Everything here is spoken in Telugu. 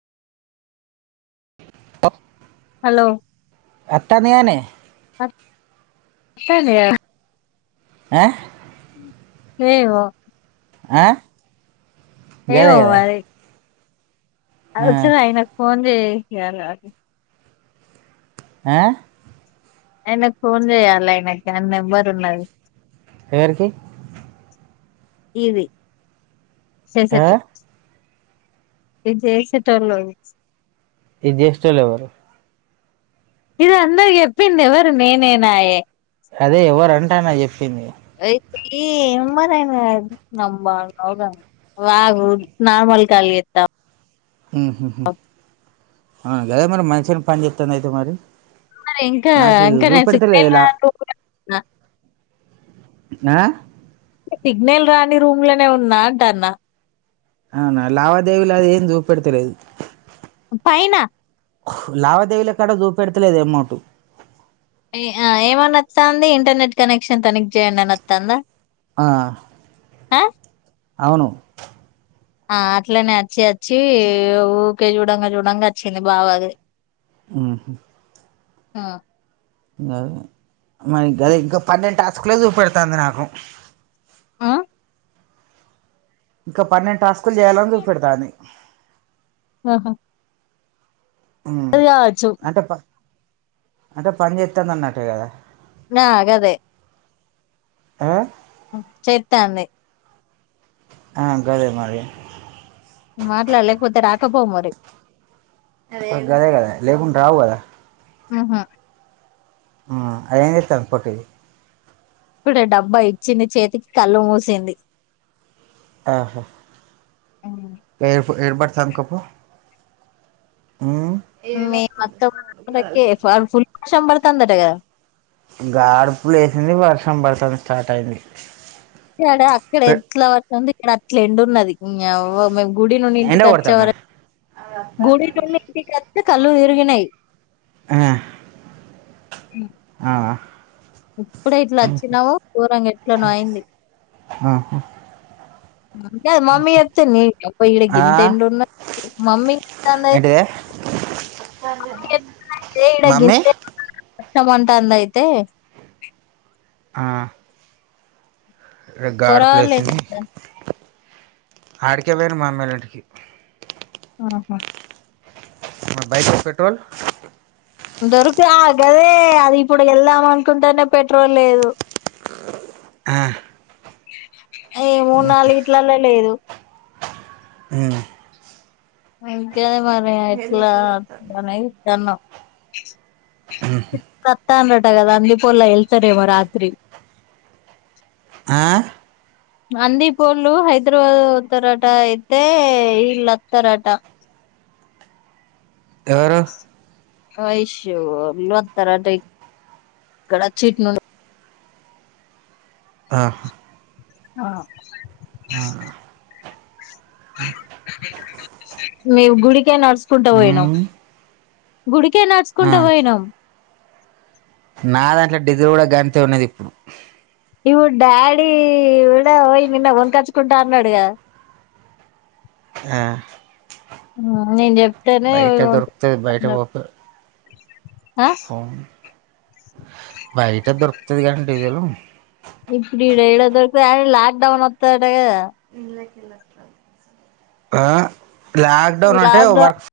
హా హలో అత్తన్న యనే వస్తున కథ హా ఏమో ఆ గదే ఏమో కదా మరి ఆ? ఒకసారి ఆయనకు ఫోన్ చే [unintelligible] ఆ ఆయనకు ఫోన్ చెయాలె ఆయనకి నా కదా ఆ నెంబర్ ఉన్నది. ఎవరికి ఇది చేస్తా ఆ? ఇది సేసే [inaudible] నీకు చేసితలోవారు ఇది అందర్కి చెప్పింది ఎవరు నేనేనాయే అదే ఎవర్ అంటానా చెప్పింది ఈ [inaudible] వాగు నార్మల్ కాల్ చేస్తా హ్ హ్ హ్ ఆ గదే మరి మంచిగనే పని చెత్తండు. అయితే మరి మరీ ఇంకా నాకు ఇంకా నేను చూపెడతలేదు సిగ్నల్ ఇలా రాని రూం కు నా ఆ సిగ్నల్ రాని రూమ్ లోనే ఉన్నా అంటన్న అవునా లావాదేవీలు అదేం చూపెడతలేదు. పైన లావాదేవీలెక్కడ చూపెడతలేదే ఎమౌంట్ ఆ ఏమని ఆత్తంది ఇంటర్నెట్ కనెక్షన్ తనిఖీ చేయండి అని ఆత్తందా. ఆ హా అవును ఆ అట్లనే అచ్చి అచ్చి ఊకే చూడంగా చూడంగా వచ్చింది బావా అది హ్ హు ఆ గాదుగా మరి గదే ఇంక పన్నెండు టాస్క్లే చూపెడుతాంది నాకు ఆ ఇంక పన్నెండు టాస్క్ స్కుకులు చేయాలని చూపెడతాంది. ఆహా మ్మ్ అది కావచ్చు అంటే పడ్ అంటే పని చేత్తాంది. అన్నట్టు గాదా ఆ గదే ఆ చేత్తాంది. ఆ గదే మరి మాట్లాడు లేకపోతే రాకపోవు మరి గదే కదా లేకుంటే రావు కదా ఆ హ ఆది ఏం చేత్తాంది. పొట్టిది ఇప్పుడే డబ్బా ఇచ్చింది చేతికి కళ్ళు మూసింది. ఆహా ఉమ్. ఇడు బాట్లు అంద్కో పో మీ అత్తమ్మొల్లకే పవర్ఫుల్ వర్షం పడుతందటగా గాడ్పు లేసింది వర్షం పడతంది. స్టార్ట్ అయింది ఇక్కడ అక్కడ ఎట్లా ఉంది ఇక్కడ అట్ల ఎండున్నది. నీ యవ్వ మేం గుడి నుండి ఎండ కొడతాందా ఇంటికచ్చేవరకు గుడి నుండి ఇంటి కత్తె కళ్లు తిరిగినై హా ఉమ్. ఆ వ్వ ఇప్పుడే ఇట్లా వచ్చినము గోరంగా ఎట్లనో అయింది ఆహా మమ్మీ చెప్స్తా న అప్ప ఇక్కడ ఆ గింత ఎండ ఉన్న మమ్మీయి మమ్ ఏంటిదే ఇడ మమ్మీ గింత [unintelligible] కచ్చంటా అంద అయితే [unintelligible] ఆ గాడుపులు పోరాగాళ్ళు ఏం వేసింది చేతల్లు ఆడికే పోయిర్రు మామీ ఇంటికి ఆహా మ బైక్కి పెట్రోల్ దొరక గదే అది ఇప్పుడు వెళ్దాం అనుకుంటేనే పెట్రోల్ లేదు ఆ ఏ మూడు నాలుగు ఇట్లల్లో లేదు అ అకే [unintelligible] మరి ఎట్లా అనే సుత్తాన్నం అతండట కదా వంది పోలా వెళ్తారేమో రాత్రి ఆ అందిీ పోళు హైదరాబాద్ పోతరాట అయితే ఇలత్తరాట ఎవరు అయషో లోతారంట ఎక్కడచ్చి ఇటునుండి ఆా ఆ ఆ మేము గుడికే నడుచుకుంటా పోయినాం ఉమ్ గుడికే ఆ నడుచుకుంటా పోయినాం నా దాంట్లో డిసీల్ కూడా గాంతే ఉన్నది ఇగో డాడీ కూడా పోయి నిన్న కొనుకచ్చుకుంటా అన్నాడు కదా ఆ ఆ నిన్ చెప్ బయట దొర్తే బయట పంప ఆ ఫో బయట దొరుకుతది కని డిజిల్ ఇప్పుడిడ ఏడ దొరుకుతాది లక్డౌన్ వత్తాదాటకద ఆ లాక్ డౌన్ అంటే వర్క్